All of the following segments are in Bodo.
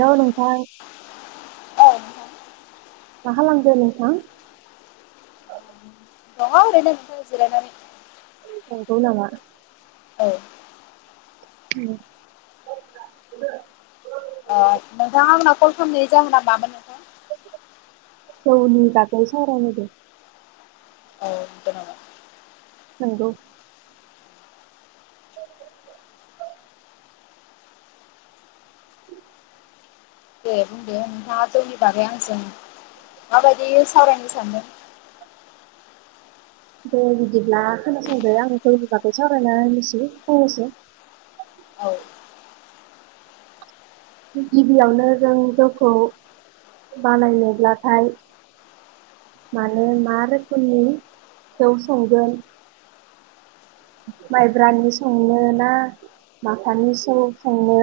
हेल' नों। थां औ नोंथां मा खालामदो नोंथां? दंङो ओरैनो जिरायनानै नोंगौ नामा। औ। उम [inaudible] ओ नोंथाङा आंनाव कल खालामनाय जाहोना मामोन नोंथां? जौनि बागै सावराय नायदो। औ नोंगौ नामा। नोंगौ। दे बुंदे नोंथाङा जौनि बागै आंजों माबायदि सावरायनो सानदों। दे बिदिब्ला खोनासंदो आं जौनि बागै सावरायना होनोसै फंनैसो। औ। गिबियावनो जों जौखौ बानायनोब्लाथाय माने मा रोखोमनि जौ संगोन। माइब्रानि संनो ना माब्रानि जौ संनो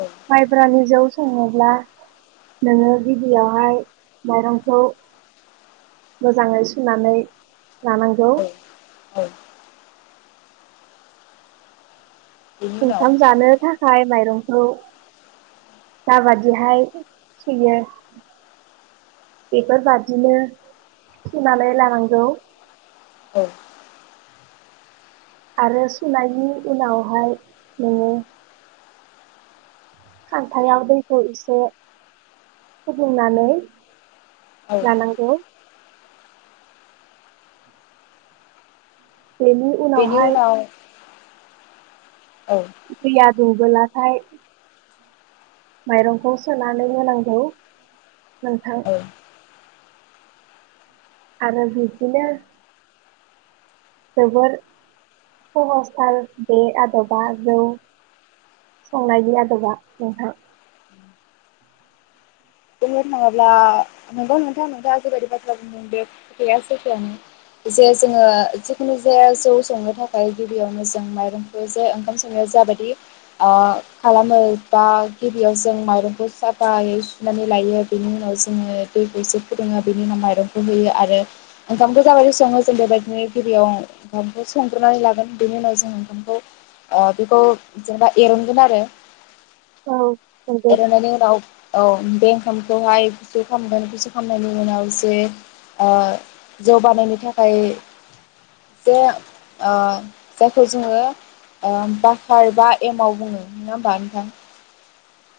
औ माइब्रानि जौ सङोब्ला नोङो गिबियावहाय माइरंखौ मोजाङै सुनानै लानांगौ। औ औ बेनि उनाव [unintelligible] जानो थाखाया आखाइ माइरंखौ जाबादिहाय सुयो बेफोरबादिनो सुनानै लानांगौ। औ। आरो सुनायनि उनावहाय नोङो। खान्थायाव दैखौ एसे फुदुंनानै औ लानांगौ। बेनि उनावहाय। औ। दैया दुंबोलाथाय। माइरंखौ सोनानै होनांगौ। नोंथां। औ आरो बिदिनो जोबोर सहजथार बे आदबा जौ संनायनि आदबा नोंथां। बुंनो थाङोब्ला नंगौ नोंथां नोंथाङा जेबायादि बाथ्रा बुंदों बे खोथायया सैथोआनो जे जोंङो जिखुनो जाया जौ संनो थाखाय गिबियावनो जों माइरंखौ जे ओंखाम संनायाव जा बायदि ओ खालामो बा‌ गिबियावनो बा गिबियाव जों माइरंखौ साफायै नानै लायो बेनि उनाव जोङो दैखौसे फुदुङो बेनि उनाव माइरंखौ होयो आरो ओंखामखौ जाबायदि सङो जों बेबायदिनो गिबियाव ओंखामखौ संग्रोनानै लागोन बेनि उनाव जों ओंखामखौ बेखौ जेनेबा एरनगोन आरो औ नंगौ एरननायनि उनाव औ। बे ओंखामखौहाय गुसु खामगोन गुसु खामनायनि उनाव जे ओ जौबानायनो थाखाय जे ओ जायखौ जोङो बकार बा एमाव बुङो नङा होमबा नोंथां।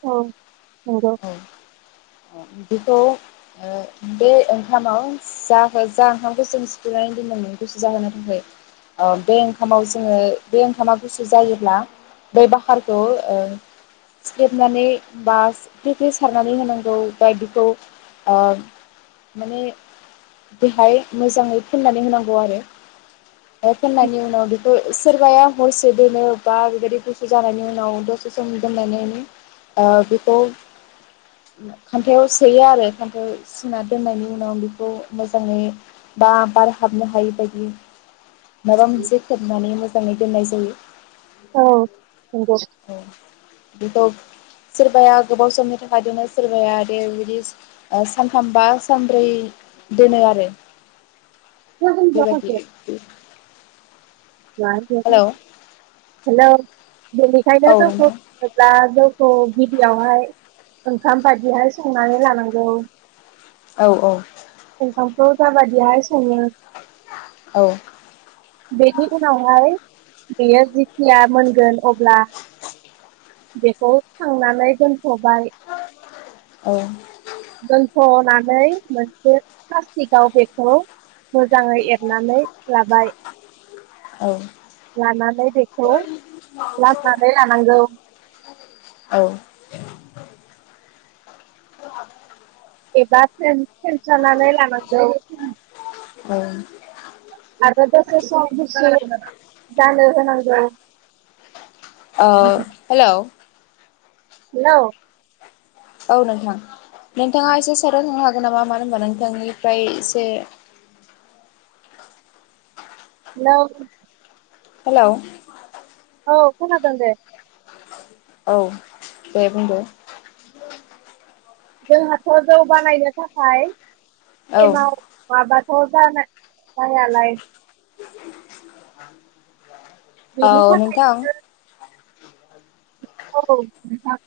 ओ नंगौ। औ बेखौ ओ बे ओंखामाव जा जा ओंखामखौ जों सिफुनानै दोनोमोन गुसु जाहोनो थाखाय बे ओंखामाव जोङो बे ओंखामा गुसु जायोब्ला बै बाखारखौ ओ सिख्लेबनानै बा फ्रि फ्रि सारनानै होनांगौ। बायदिखौ ओ माने बेहाय मोजाङै फोननानै होनांगौ आरो फोननायनि उनाव बेखौ सोरबाया हरसे दोनो बा बेबायदि गुसु जानायनि उनाव दसे सम दोननानै ओ बेखौ। खान्थायाव सोयो आरो खान्थायाव सोना दोननायनि उनाव बेखौ मोजाङै बा बार हाबनो हायि बायदि। माबा मोनसे खोबनानै मो खोबनानै दोननाय जायो। ओ नंगौ। [inaudible] औ बेखौ सोरबाया गोबाव समनि थाखाय दोनो सोरबाया दे बिदि सानथामबा सानब्रै दोनो आरो। नंगौ बेबायदि। हेलौ [unintelligible] हेलौ औ बेनिखायनो नोंथां [unintelligible] औ औ गिबियावहाय। ओंखाम बादिहाय संनानै लानांगौ। औ औ। [inaudible] [inaudible] बेनि उनावहाय बेयो जिखिया मोनगोन अब्ला बेखौ खांनानै दोन खबाय औ बैफोर नानै मोनसे [unintelligible] गाव बेखौ मोजाङै एरनानै लाबाय। औ लानानै बेखौ लामनानै लानांगौ। औ [inaudible] एबा फेन फेनसानानै लानांगौ। औ। आरो दसे सम दसे जानो होनांगौ । औ हेलौ। हेलौ । औ नोंथां। नोंथाङा एसे साइटआव थानो हा नामा मानो होनबा नोंथांनिफ्राय एसे हेलौ । हेलौ। औ खोनादों दे। औ दे बुंदो। जोंहाथ जौ बानायनो थाखाय एमाव माबा [inaudible] जाना जायालाय [inaudible] बेनि औ थाखाय नोंथां‌। औ नोंथां ।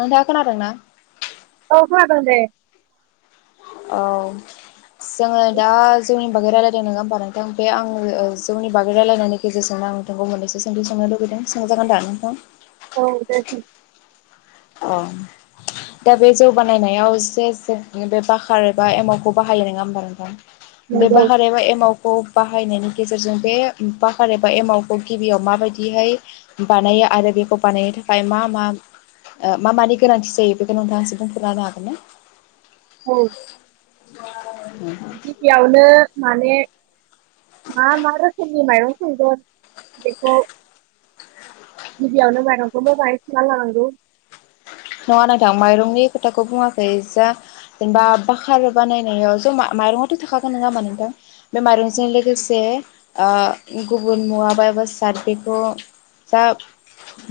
नोंथाङा खोनादों ना? औ खोनादों दे। औ जोङो दा जौनि बागै रायलायदों नोङा होमबा नोंथां बे आं ओ जौनि बागै रायलायनायनि गेजेरजोंनो आं नोंथांखौ मोननैसो सोंथि सोंनो लुुबैदों सोंजागोन दा नोंथां? औ दे। अ दा बे जौ बानायनायाव एसे जों बे बखार एबा एमावखौ बाहायो नङा होमबा नोंथां? बे नंगौ बाहार एमाव खौ बाहायनायनि गेजेरजों बे बाखार एबा एमावखौ गिबियाव माबायदिहाय बानायो आरो बेखौ बानायनो थाखाय मा मा मा मानि गोनांथि जायो बेखौ नोंथाङा एसे बुंफोरना होनो हागोन ना? औ। [inaudible] गिबियावनो माने मा मा रोखोमनि माइरं संगोन बेखौ गिबियावनो माइरंखौ मोजाङै सुना लानांगौ। नङा नोंथां माइरंनि खोथाखौ बुङाखै जा जेनेबा बाखार बानायनायाव जा माइरंआथ' थाखागोन नङा होमा नोंथां? बे माइरंजों लोगोसे ओ गुबुन मुवा बा एबा बेसाद बेखौ जा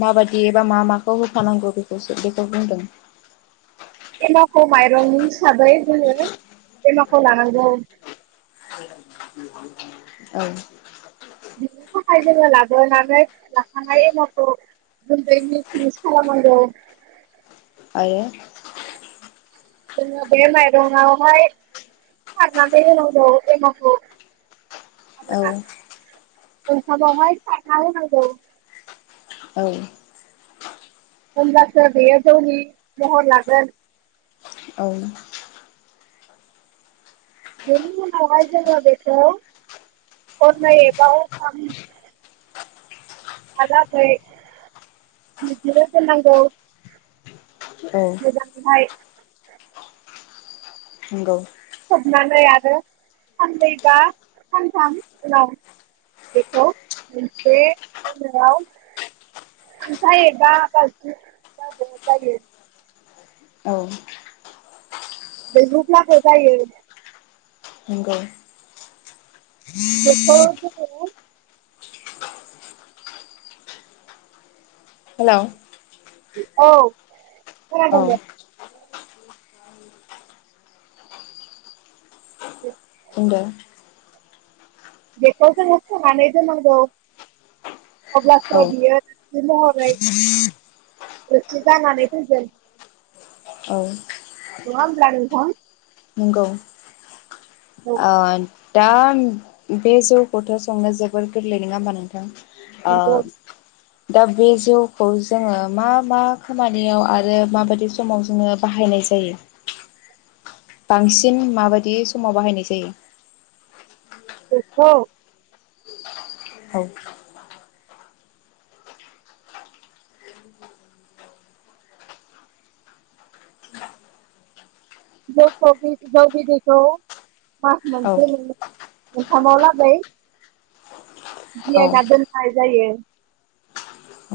माबायदि एबा मा माखौ होफानांगौ बेखौसो। बिदिखौ बुंदों। एमावखौ माइरंनि हिसाबै जोङो एमावखौ लानांगौ। औ बिनिथाखाय जों लाबोनानै। लाखांना‌ एमावखौ गुन्दै मि-मिस खालामांगौ। आरो जोङो बे माइरंआवहाय सारनानै होनांगौ एमावखौ। औ आरोना ओंखामावहाय सारना होनांगौ। औ होमबासो बेयो जौनि महर लागोन। औ बेनि उनाव हाय जोंओ बेखौ हरनैबाव हरथाम हालागै बिदिनो दोनां नांगौ। औ मोजां [unintelligible] नोंगौ खोबनानै आरो साननै बा सानथाम उनाव बेखौ मोनसे होनायाव [unintelligible] जायो। औ [unintelligible] जायो। नंगौ बेखौ जोङो हेल' औ खोनादों दे [unintelligible] [unintelligible] बेखौ जोंङो सोनानै दोननांगौ। औ अब्लासो बियो बिदि महरै रोसि जानानै फैगोन औ नंङा होनब्ला नोंथां नंगौ औ ओ दा बे जौखौथ संनो जोबोर गोरलै नोंङा होनबा नोंथां? नंगौ ओ दा बे जौखौ जोङो मा मा खामानियाव आरो माबायदि समाव जोङो बाहायनाय जायो। बांसिन माबायदि समाव बाहायनाय जायो। बेखौ औ [unintelligible] मास मोनसे औ जोंनो [unintelligible] लागौ औ [unintelligible] जायो‌।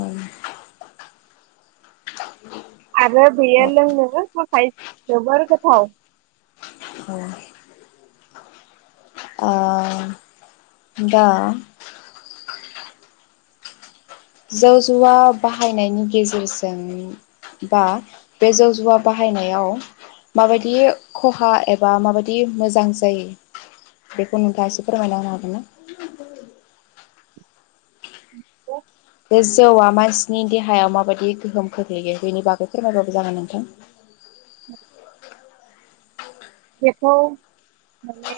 औ आरो बेयो ओ लोंनोनो थाखाय जोबोर गोथाव। दा जौ जुवा बाहायनायनि गेजेरजों बा बे जौ जुवा बाहायनायाव माबायदि खहा एबा माबायदि मोजां जायो बेखौ नोंथाङा एसे फोरमायना होनो हागोन ना। बे जौआ मानसिनि देहायाव माबायदि गोहोम खोख्लैयो बेनि बागै फोरमायबाबो जागोन नोंथां। बेखौ माने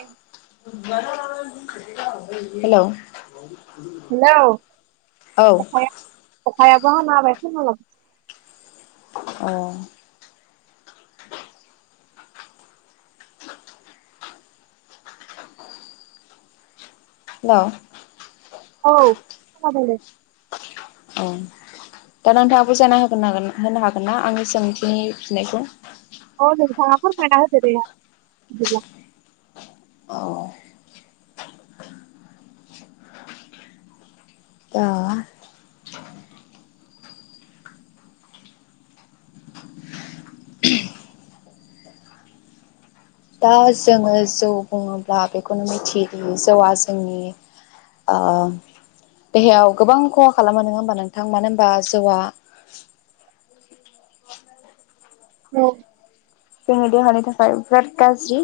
हेल' हेलौ अखाया अखायाबो हाना होबाय औ। हेल' औ माबोरै औ दा नोंथाङा बुजायना होगागोन होनो हागोन ना आंनि सोंथिनि फिनायखौ औ नोंथाङा फोरमायना होदों दे बिदिब्ला अ दा दा जोङो जौ बुङोब्ला बेखौनो मिथियोदि जौआ जोंनि आ देहायाव गोबां खहा खालामो नोङा होमबा नोंथां मानो होनोमबा जौआ औ। जोंयो देहानि थाखाय बिराद गाज्रि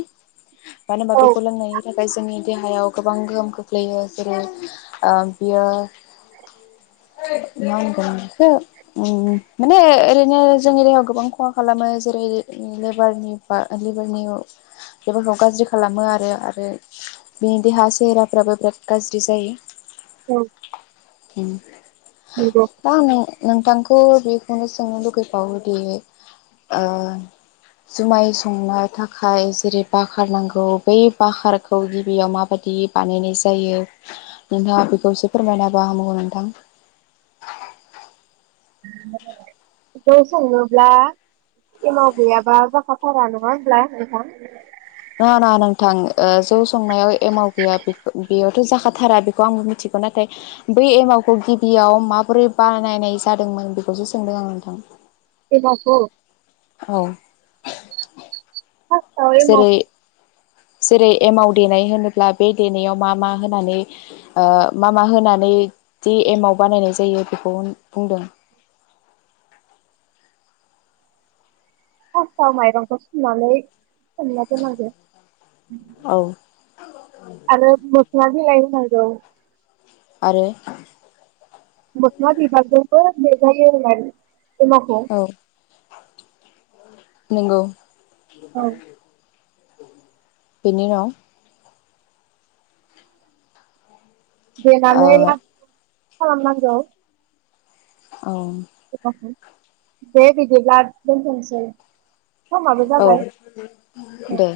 मानो होनबा औ बेखौ लोंनायनि थाखाय जोंनि देहायाव गोबां गोबां गोहोम खोख्लैयो जेरै आ बियो मा होनगोन बेखौ माने ओरैनो जोंनि देहायाव गोबां खहा खालामो जेरै लेभारनि बा लेभारखौ गाज्रि खालामो आरो आरो बिनि देहा सेहेराफ्राबो बिराद गाज्रि जायो औ। म, नंगौ मा होनो नोंथांखौ थ बेखौनो सोंनो लुगैबावोदि ओ जुमाय संनो थाखाय जेरै बखारार नांगौ बै बाकारखौ गिबियाव माबादि बानायनाय जायो नोंथाङा बेखौसो फोरमायनाब होनामगौ नोंथां। बेखौ सङोब्ला एमाव गैयाबा बाखााथारा नङा हब्ला नोंथां? नङा नङा नोंथां जौ संनायाव एमाव गैया बेयावथ जाखाथारा बेखौ आंबो मिथिगौ नाथाय बै एमावखौ गिबियाव माबोरै बानायनाय जादोंमोन बेखौसो सोंदों आं नोंथां। एमाव खौ औ फार्स्टआव जेरै जेरै एमाव देनाय होनोब्ला बे देनायाव मा मा ओ होनानै मा मा होनानैदि एमाव बानायनाय जायो बेखौ बुंदों। हासाव माइरंखौ सुनानै सोमला दोन नांगो औ आरो मसला [unintelligible] आरो मस्ला बिभागबो मेघायो होननानै। एमावखौ नोंगौ। औ [unintelligible] बिनि उनाव देनानानै ओ खालाम नांगौ औ दे बिदिब्ला दोनथनोसै । औ दे।